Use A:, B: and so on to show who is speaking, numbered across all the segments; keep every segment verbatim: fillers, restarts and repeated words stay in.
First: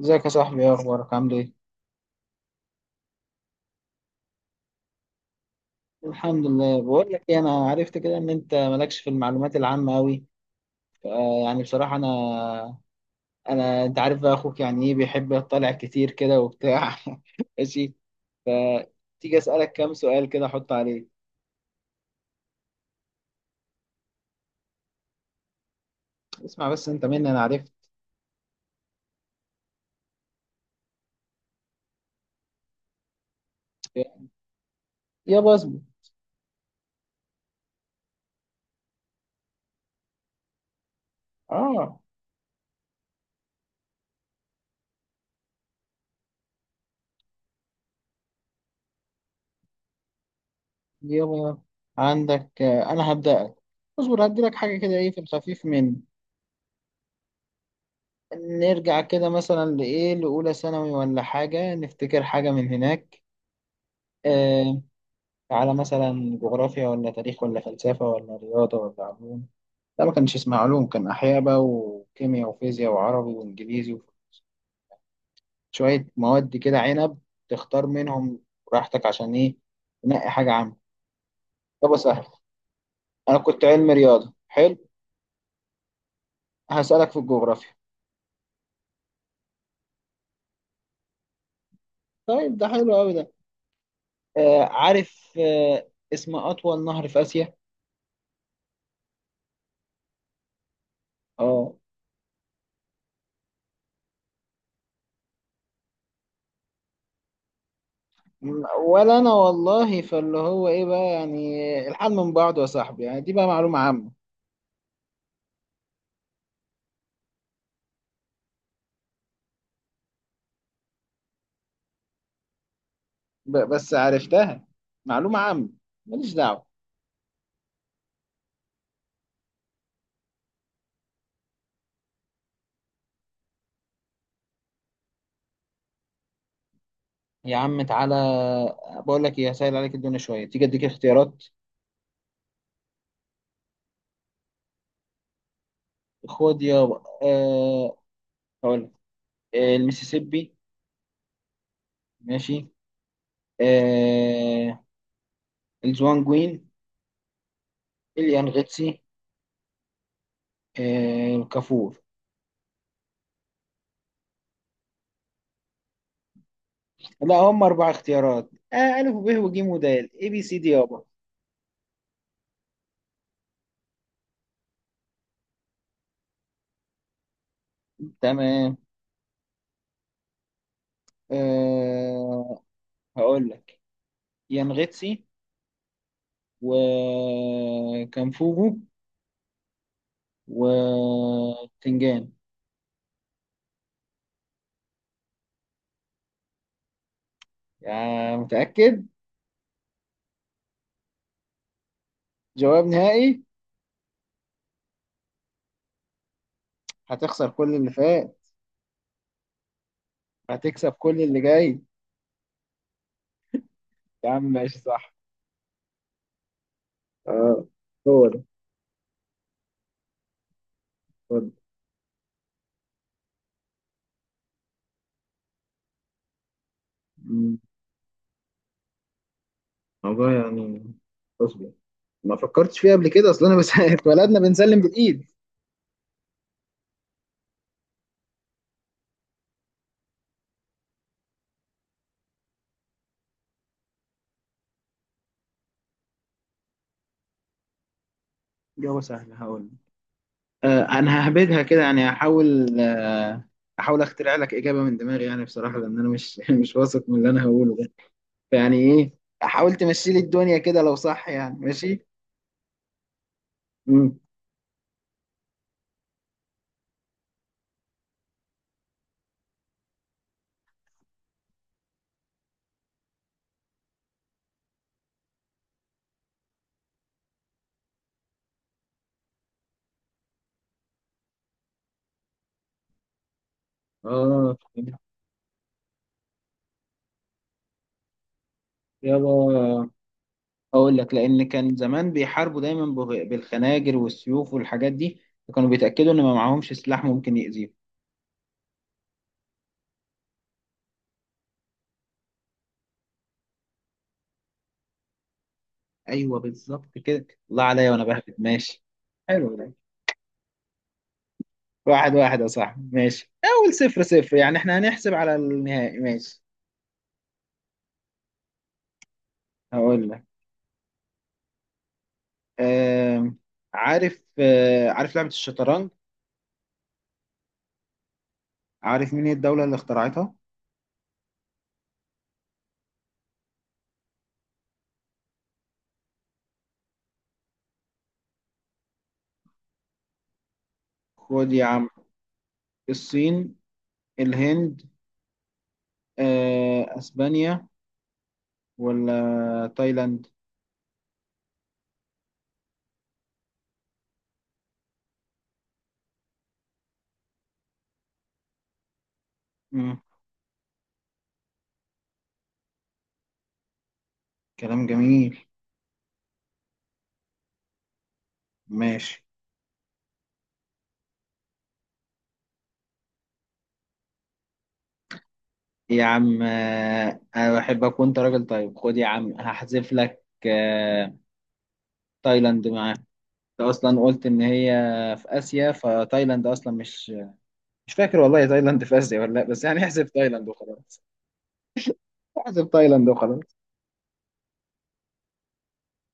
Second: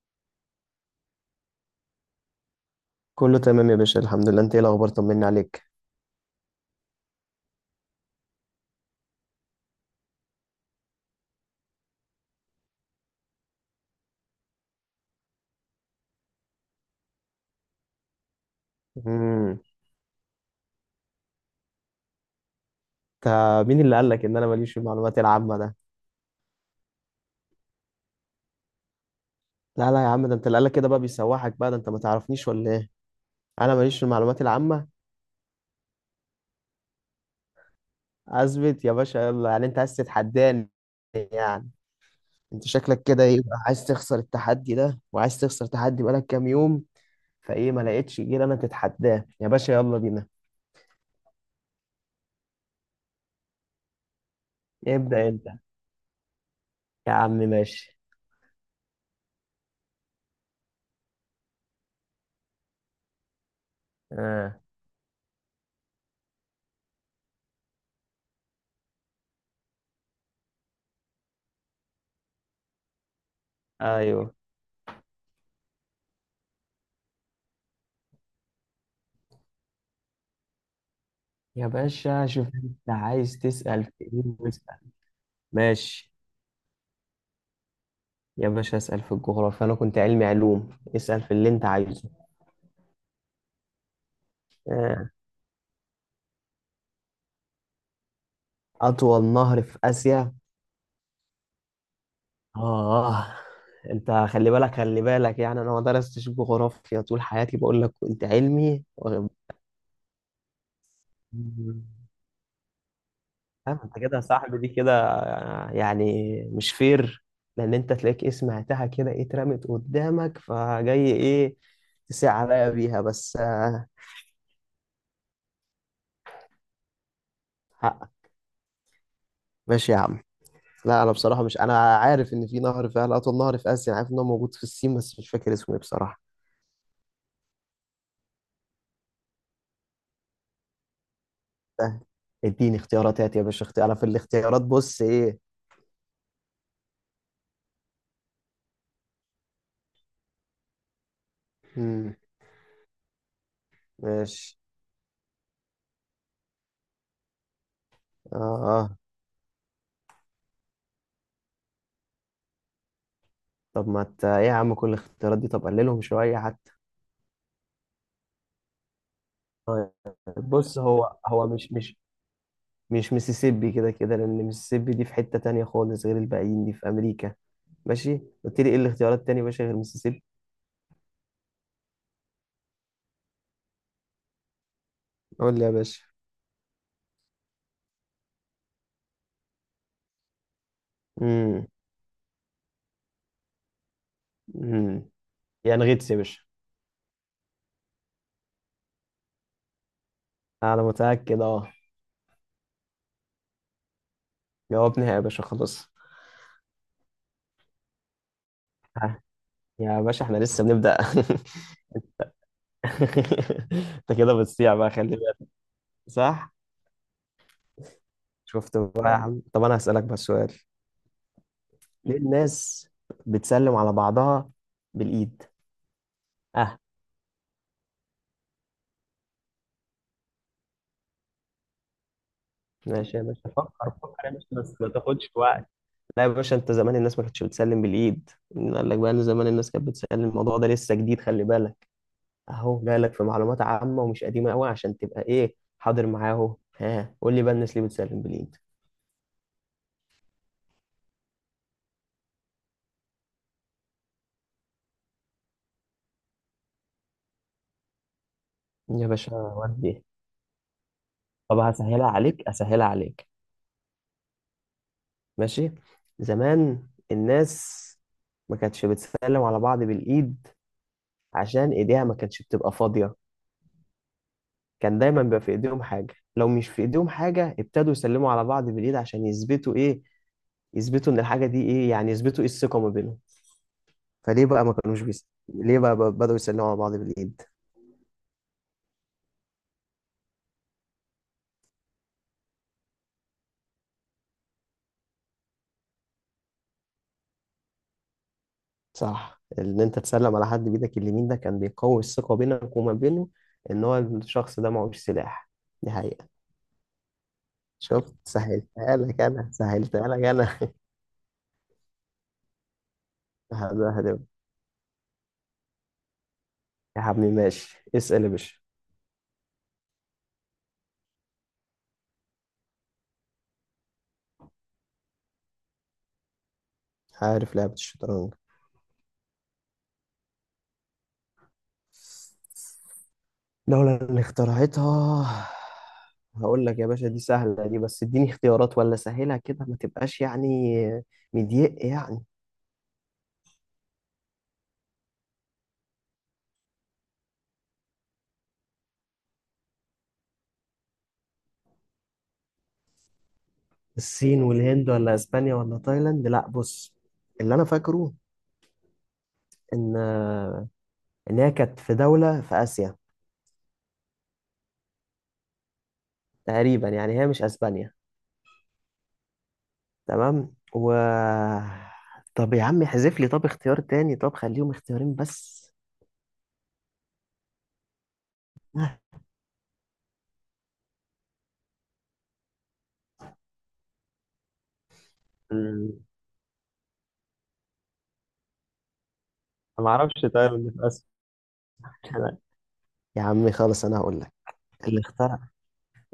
A: ازيك يا صاحبي؟ ايه اخبارك؟ عامل ايه؟
B: كله تمام يا باشا، الحمد لله. انت ايه الاخبار؟ طمني عليك.
A: الحمد لله. بقول لك ايه، انا عرفت كده ان انت مالكش في المعلومات العامه قوي. يعني بصراحه انا، انا انت عارف بقى اخوك يعني، ايه، بيحب يطلع كتير كده وبتاع. ماشي. تيجي
B: امم
A: اسالك كام سؤال كده احط عليه؟
B: انت، مين اللي قال لك ان انا ماليش في المعلومات العامه ده؟
A: اسمع بس، انت مني انا عرفت.
B: لا لا يا عم، ده انت اللي قال لك كده بقى بيسوحك. بقى ده انت ما تعرفنيش ولا ايه؟ انا ماليش في المعلومات العامه؟
A: يابا اصبر.
B: اثبت يا باشا، يلا. يعني انت عايز تتحداني؟ يعني
A: اه.
B: انت شكلك كده ايه بقى، عايز تخسر التحدي ده؟ وعايز تخسر تحدي بقالك كام يوم، فايه ما لقيتش غير انا تتحداه؟ يا باشا يلا بينا.
A: يابا عندك، آه، انا هبدأك. اصبر هدي لك حاجه كده، ايه في
B: ابدا انت،
A: الخفيف مني.
B: يا عم ماشي.
A: نرجع كده مثلا لايه، لاولى ثانوي ولا حاجه، نفتكر حاجه من هناك.
B: اه.
A: آه، على مثلا جغرافيا ولا تاريخ ولا فلسفة ولا رياضة ولا علوم. لا، ما كانش اسمها علوم، كان أحياء بقى وكيمياء وفيزياء وعربي وإنجليزي.
B: ايوه
A: وشوية مواد كده عنب، تختار منهم براحتك، عشان إيه؟ تنقي حاجة عامة.
B: يا
A: طب سهل.
B: باشا، شوف انت
A: أنا
B: عايز
A: كنت
B: تسأل
A: علم
B: في ايه.
A: رياضة حلو.
B: ماشي
A: هسألك في الجغرافيا.
B: يا باشا، اسأل في الجغرافيا. أنا كنت علمي علوم، اسأل في اللي أنت عايزه.
A: طيب ده حلو أوي ده. آه،
B: آه،
A: عارف. آه اسم أطول نهر في آسيا؟
B: أطول نهر في آسيا.
A: اه.
B: آه، أنت خلي بالك خلي بالك، يعني أنا ما درستش جغرافيا طول حياتي، بقول لك كنت
A: م-
B: علمي
A: ولا
B: و-
A: أنا والله، فاللي هو إيه بقى، يعني الحال من بعضه يا صاحبي، يعني دي بقى معلومة
B: فاهم أنت
A: عامة.
B: كده يا صاحبي؟ دي كده آه، يعني مش فير، لأن أنت تلاقيك إيه، سمعتها كده إيه، اترمت قدامك فجاي إيه تسيع عليا بيها بس.
A: ب-
B: آه،
A: بس عرفتها، معلومة عامة، ماليش دعوة.
B: حقك ماشي يا عم. لا انا بصراحه مش، انا عارف ان في نهر فعلا اطول نهر في اسيا، انا عارف ان هو موجود في الصين بس مش فاكر اسمه ايه بصراحه.
A: يا عم تعالى، بقول لك ايه، هسهل عليك الدنيا شوية، تيجي اديك اختيارات.
B: سهل، اديني اختيارات. هات يا باشا اختيار، انا في الاختيارات بص ايه.
A: خد يا، أه... هقول لك، آه، المسيسيبي.
B: امم
A: ماشي.
B: ماشي.
A: أه... الزوانجوين،
B: اه. اه.
A: اليانغتسي، أه... الكافور.
B: طب ما ت... ايه يا عم، كل الاختيارات دي؟ طب قللهم شويه حتى.
A: لا هم اربع اختيارات، آه، ألف وب وج
B: طيب،
A: ودال، اي بي سي دي
B: بص،
A: يابا.
B: هو هو مش مش مش ميسيسيبي كده كده، لان ميسيسيبي دي في حته تانية خالص غير الباقيين، دي في امريكا. ماشي، قلت لي ايه
A: تمام.
B: الاختيارات التانية يا باشا غير ميسيسيبي؟
A: أه... هقول لك، يانغتسي
B: قول لي يا باشا.
A: وكانفوجو
B: امم
A: وتنجان.
B: امم يعني غيتس يا باشا.
A: يا متأكد؟
B: انا متاكد اه.
A: جواب نهائي؟
B: جاوبني يا باشا خلاص.
A: هتخسر كل اللي فات،
B: ها، يا باشا احنا لسه
A: هتكسب
B: بنبدأ.
A: كل اللي جاي.
B: انت
A: يا
B: كده
A: عم
B: بتصيع
A: ماشي،
B: بقى،
A: صح.
B: خلي بالك. صح.
A: اه، هو ده،
B: شفت بقى يا عم؟ طب انا هسألك بس سؤال:
A: هو ده.
B: ليه الناس بتسلم على بعضها بالإيد؟ اه،
A: مم. والله يعني، اصبر، ما فكرتش فيها قبل
B: ماشي يا
A: كده،
B: باشا،
A: اصل انا بس
B: فكر فكر يا
A: اتولدنا
B: باشا بس
A: بنسلم
B: ما
A: بالايد.
B: تاخدش وقت. لا يا باشا، انت زمان الناس ما كانتش بتسلم بالإيد. مين قال لك بقى ان زمان الناس كانت بتسلم؟ الموضوع ده لسه جديد، خلي بالك. اهو جايلك في معلومات عامة ومش قديمة قوي عشان تبقى ايه، حاضر معاه. اهو ها، قول لي بقى، الناس ليه بتسلم بالإيد؟
A: جواب سهل هقول. آه، انا ههبدها كده يعني، هحاول، آه احاول اخترع لك اجابه من دماغي يعني بصراحه، لان انا مش مش واثق من اللي انا هقوله ده. يعني
B: يا
A: ايه؟
B: باشا
A: حاول
B: ودي،
A: تمشي لي الدنيا كده، لو صح
B: طب
A: يعني،
B: هسهلها
A: ماشي.
B: عليك، اسهلها عليك.
A: امم.
B: ماشي، زمان الناس ما كانتش بتسلم على بعض بالايد عشان ايديها ما كانتش بتبقى فاضيه. كان دايما بيبقى في ايديهم حاجه. لو مش في ايديهم حاجه، ابتدوا يسلموا على بعض بالايد عشان يثبتوا ايه؟ يثبتوا ان الحاجه دي ايه يعني يثبتوا ايه؟ الثقه ما بينهم. فليه
A: اه.
B: بقى ما كانوش بيس... ليه بقى، بقى بدأوا يسلموا على بعض بالايد؟
A: يلا، اقول لك، لان كان زمان بيحاربوا دايما بغ- بالخناجر والسيوف والحاجات دي، فكانوا بيتاكدوا ان ما معاهمش سلاح ممكن يأذيهم.
B: صح، ان انت تسلم على حد بايدك اليمين ده كان بيقوي الثقه بينك وما بينه، ان هو الشخص ده معهوش سلاح. دي حقيقة.
A: ايوه، بالظبط كده، الله عليا وانا
B: شفت؟
A: بهبد، ماشي.
B: سهلتها لك انا،
A: حلو ده.
B: سهلتها لك انا.
A: واحد واحد يا صاحبي، ماشي، اول
B: واحد
A: صفر
B: واحد يا ابني.
A: صفر، يعني احنا هنحسب على النهائي، ماشي.
B: يا حبيبي ماشي، اسال يا باشا.
A: هقول لك، آم، عارف، آه، عارف لعبة الشطرنج؟
B: عارف لعبة الشطرنج؟
A: عارف مين هي الدولة اللي اخترعتها؟
B: لولا ان اخترعتها. هقول لك يا باشا، دي سهلة دي، بس اديني اختيارات ولا سهلها كده، ما تبقاش يعني
A: خد يا
B: مضيق
A: عم،
B: يعني.
A: الصين، الهند، آه، اسبانيا، ولا تايلاند؟
B: الصين والهند ولا اسبانيا ولا تايلاند. لا، بص، اللي انا فاكره ان
A: مم.
B: ان هي كانت في دولة في اسيا
A: كلام جميل.
B: تقريبا، يعني هي مش اسبانيا.
A: ماشي
B: تمام. و طب يا عم احذف لي طب اختيار تاني، طب خليهم اختيارين بس.
A: يا عم، آه، انا بحبك وانت راجل طيب، خد
B: آه.
A: يا عم هحذف لك. آه، تايلاند معاه. انت اصلا قلت ان هي في اسيا،
B: مم.
A: فتايلاند اصلا مش، مش فاكر والله تايلاند في اسيا ولا لا، بس يعني
B: أنا ما
A: احذف
B: أعرفش.
A: تايلاند
B: طيب إن في
A: وخلاص.
B: أسف، أنا-
A: احذف تايلاند
B: يا
A: وخلاص.
B: عم خلاص، انا هقول لك. اللي اخترع،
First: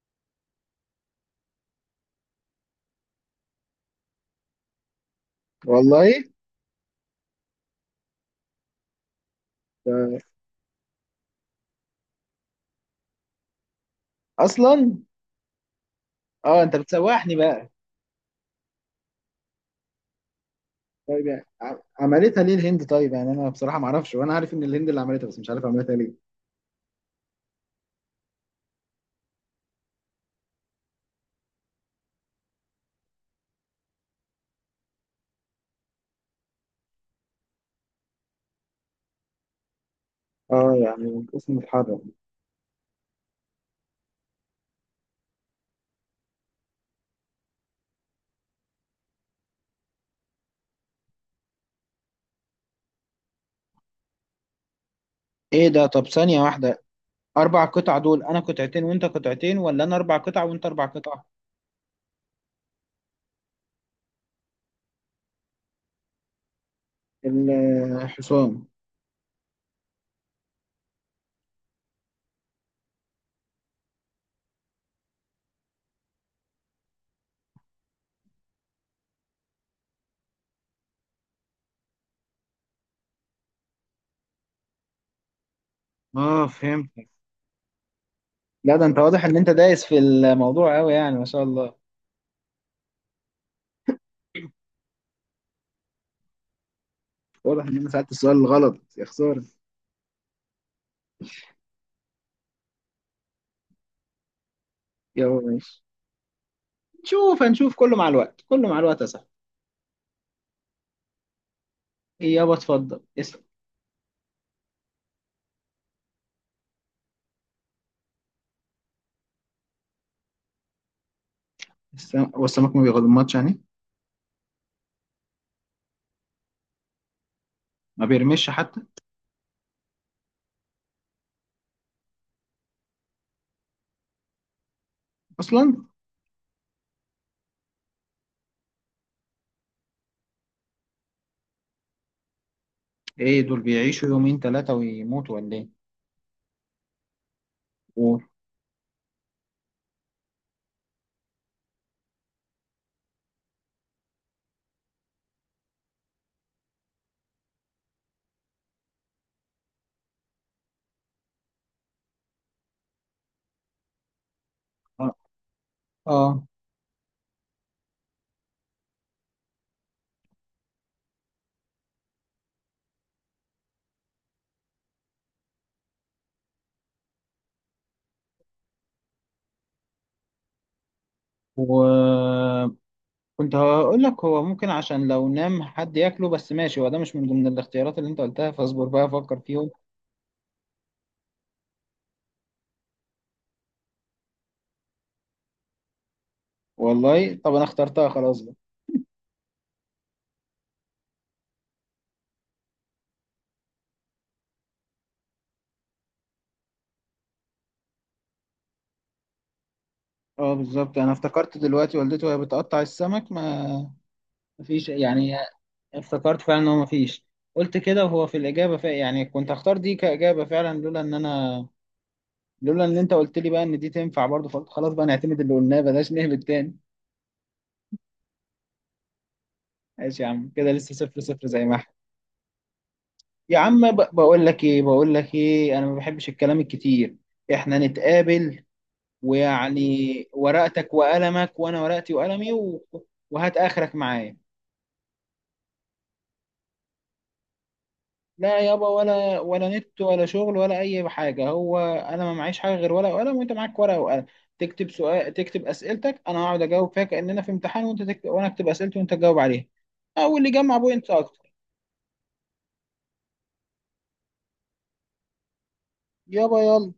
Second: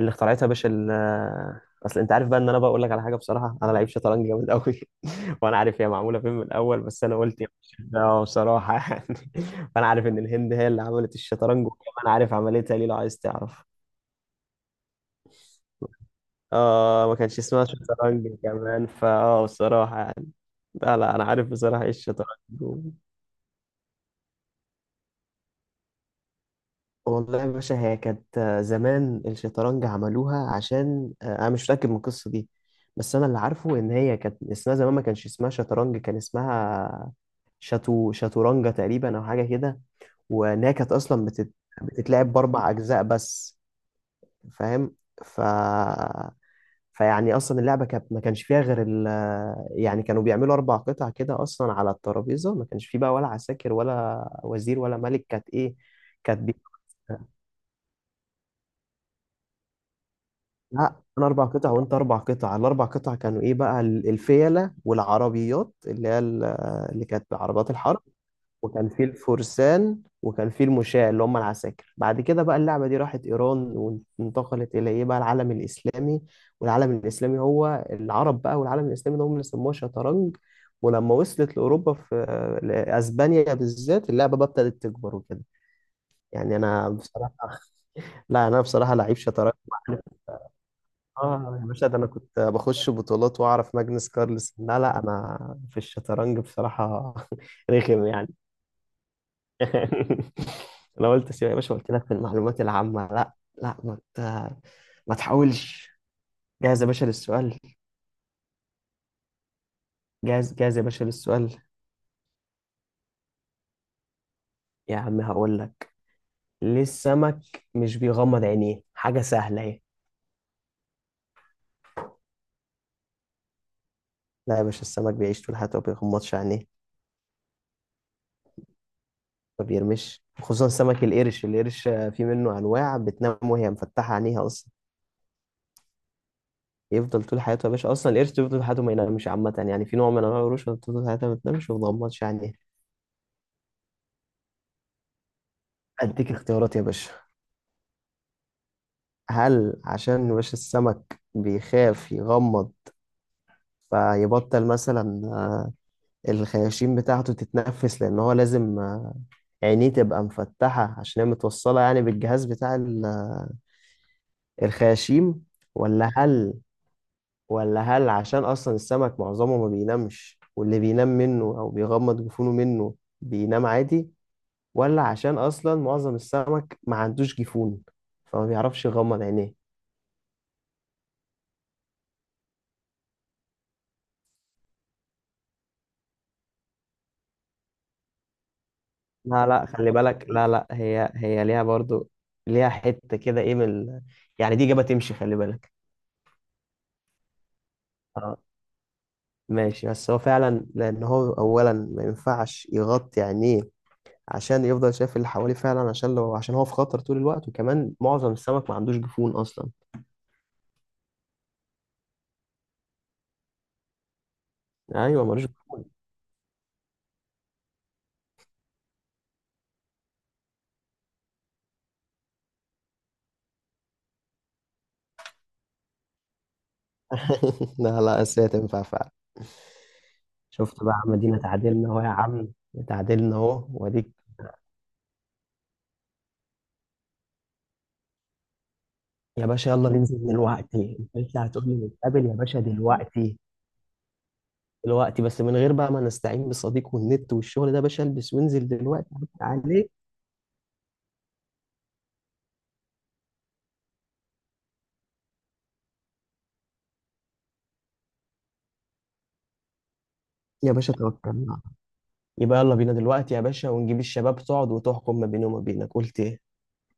B: اللي اخترعتها يا باشا ال- اصل انت عارف بقى، ان انا بقول لك على حاجه بصراحه، انا لعيب شطرنج جامد قوي. وانا عارف هي
A: والله،
B: معموله فين من الاول، بس انا قلت يا باشا ده بصراحه. يعني فانا عارف ان
A: آه،
B: الهند هي اللي عملت الشطرنج، وكمان عارف عملتها ليه لو عايز تعرف.
A: اصلا، اه انت
B: اه، ما
A: بتسوحني
B: كانش اسمها
A: بقى.
B: شطرنج كمان، فاه بصراحة يعني. لا لا، انا
A: طيب يعني
B: عارف
A: ع-
B: بصراحة ايه الشطرنج
A: عملتها ليه
B: و-
A: الهند؟ طيب يعني انا بصراحه ما اعرفش، وانا عارف ان الهند اللي عملتها بس مش عارف عملتها ليه.
B: والله يا باشا، هي كانت آه، زمان الشطرنج عملوها عشان آه، انا مش متأكد من القصة دي، بس انا اللي عارفه ان هي كانت اسمها زمان، ما كانش اسمها شطرنج، كان اسمها شاتو شاتورانجا تقريبا او حاجة كده. وان هي
A: اه،
B: كانت
A: يعني
B: اصلا بتت...
A: الاسم اتحرك.
B: بتتلعب باربع اجزاء بس. فاهم؟ ف فيعني اصلا اللعبه كانت ما كانش فيها غير ال... يعني كانوا بيعملوا اربع قطع كده اصلا على الترابيزه، ما كانش فيه بقى ولا عساكر ولا وزير ولا ملك. كانت
A: ايه
B: ايه؟
A: ده؟ طب ثانيه
B: كانت بي...
A: واحده، اربع قطع دول، انا قطعتين وانت قطعتين، ولا انا اربع قطع وانت اربع
B: لا
A: قطع؟
B: انا اربع قطع وانت اربع قطع. الاربع قطع كانوا ايه بقى، ال- الفيله والعربيات اللي هي ال- اللي كانت عربيات الحرب،
A: الحصان.
B: وكان في الفرسان، وكان في المشاة اللي هم العساكر. بعد كده بقى اللعبة دي راحت إيران، وانتقلت إلى إيه بقى، العالم الإسلامي. والعالم الإسلامي هو العرب بقى، والعالم الإسلامي ده هم اللي سموها شطرنج. ولما وصلت لأوروبا، في لأسبانيا بالذات، اللعبة بقى ابتدت تكبر وكده.
A: اه
B: يعني أنا
A: فهمت.
B: بصراحة، لا أنا
A: لا ده
B: بصراحة
A: انت
B: لعيب
A: واضح ان انت
B: شطرنج.
A: دايس في الموضوع قوي، يعني ما شاء
B: آه يا
A: الله.
B: باشا، ده أنا كنت بخش بطولات وأعرف ماجنس كارلسن. لا لا، أنا في الشطرنج بصراحة
A: واضح ان انا
B: رخم
A: سألت
B: يعني.
A: السؤال الغلط، يا خسارة.
B: انا قلت سيبها يا باشا، قلت لك في المعلومات العامة لا. لا ما ت... ما
A: يابا ماشي.
B: تحاولش. جاهز يا باشا
A: نشوف،
B: للسؤال.
A: هنشوف كله مع الوقت، كله مع الوقت يا صاحبي.
B: جاهز جاهز يا باشا للسؤال.
A: إيه يابا؟ اتفضل اسلم.
B: يا عم هقول لك، ليه السمك مش بيغمض عينيه؟ حاجة سهلة اهي.
A: السم- هو السمك ما بيغمضش يعني؟
B: لا يا باشا، السمك بيعيش طول حياته ما بيغمضش عينيه.
A: ما بيرمش حتى؟
B: ما بيرمش، خصوصا سمك القرش. القرش آه، في منه انواع بتنام وهي مفتحة عينيها اصلا.
A: اصلا؟
B: يفضل طول حياته يا باشا، اصلا القرش بيفضل طول حياته ما ينامش عامة، يعني في نوع من انواع القروش بتفضل طول حياتها ما بتنامش وما بتغمضش عينيها.
A: ايه دول بيعيشوا يومين ثلاثة ويموتوا ولا ايه؟
B: اديك اختيارات يا باشا:
A: قول.
B: هل عشان وش السمك بيخاف يغمض فيبطل مثلا آه، الخياشيم بتاعته تتنفس، لأن هو لازم آه، عينيه تبقى مفتحة عشان هي متوصلة يعني بالجهاز بتاع ال-
A: اه.
B: الخياشيم؟ ولا
A: آه.
B: هل، ولا هل عشان أصلا السمك معظمه ما بينامش، واللي بينام منه أو بيغمض جفونه منه بينام عادي؟ ولا عشان أصلا معظم السمك ما عندوش جفون فما بيعرفش يغمض عينيه؟
A: و كنت هقول لك هو ممكن عشان لو نام حد ياكله، بس ماشي، هو ده مش من ضمن الاختيارات اللي انت قلتها، فاصبر بقى افكر
B: لا لا
A: فيهم.
B: خلي بالك، لا لا، هي هي ليها برضو، ليها حتة كده ايه من ال- يعني دي إجابة تمشي، خلي بالك.
A: والله طب انا اخترتها
B: اه
A: خلاص بقى.
B: ماشي، بس هو فعلا، لأن هو أولا ما ينفعش يغطي عينيه عشان يفضل شايف اللي حواليه فعلا، عشان لو عشان هو في خطر طول الوقت، وكمان معظم السمك ما عندوش جفون أصلا.
A: اه بالظبط، انا افتكرت دلوقتي والدته وهي بتقطع السمك، ما، مفيش
B: أيوه
A: يعني،
B: ملوش جفون.
A: افتكرت فعلا ان هو مفيش. قلت كده وهو في الاجابه فعلا، يعني كنت هختار دي كاجابه فعلا لولا ان انا، لولا ان انت قلت لي بقى ان دي تنفع برضه، فقلت خلاص بقى نعتمد اللي قلناه بلاش نهبط تاني.
B: لا لا بس هي تنفع فعلا.
A: ماشي يا عم، كده
B: شفت بقى
A: لسه
B: يا
A: صفر
B: عم؟ دينا
A: صفر زي ما
B: تعادلنا
A: احنا.
B: أهو يا عم، تعادلنا
A: يا
B: أهو
A: عم ب-
B: وأديك.
A: بقول لك ايه بقول لك ايه، انا ما بحبش الكلام الكتير. احنا نتقابل،
B: يا باشا
A: ويعني
B: يلا ننزل
A: ورقتك
B: دلوقتي؟ أنت لسه
A: وقلمك
B: هتقول
A: وانا
B: لي
A: ورقتي
B: نتقابل يا
A: وقلمي
B: باشا
A: و،
B: دلوقتي؟
A: وهات اخرك معايا.
B: دلوقتي بس من غير بقى ما نستعين بالصديق والنت والشغل ده يا باشا، البس
A: لا
B: وانزل
A: يابا،
B: دلوقتي عدي
A: ولا ولا
B: عليك.
A: نت ولا شغل ولا اي حاجه، هو انا ما معيش حاجه غير ورقه وقلم وانت معاك ورقه وقلم، تكتب سؤال، تكتب اسئلتك، انا هقعد اجاوب فيها كاننا في امتحان، وانت تكتب وانا اكتب اسئلتي وانت تجاوب عليها، او اللي
B: يا
A: يجمع
B: باشا
A: بوينتس اكتر.
B: توكلنا، يبقى يلا بينا دلوقتي يا باشا، ونجيب الشباب تقعد وتحكم ما بيني وما بينك، قلت ايه؟
A: يابا يلا،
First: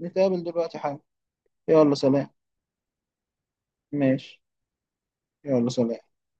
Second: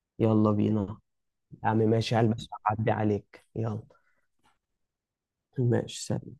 A: نتقابل
B: يلا
A: دلوقتي حالا.
B: بينا. يا عم
A: يلا
B: ماشي،
A: سلام.
B: هلبس وأعدي عليك، يلا.
A: ماشي. يلا سلام.
B: ماشي سلام.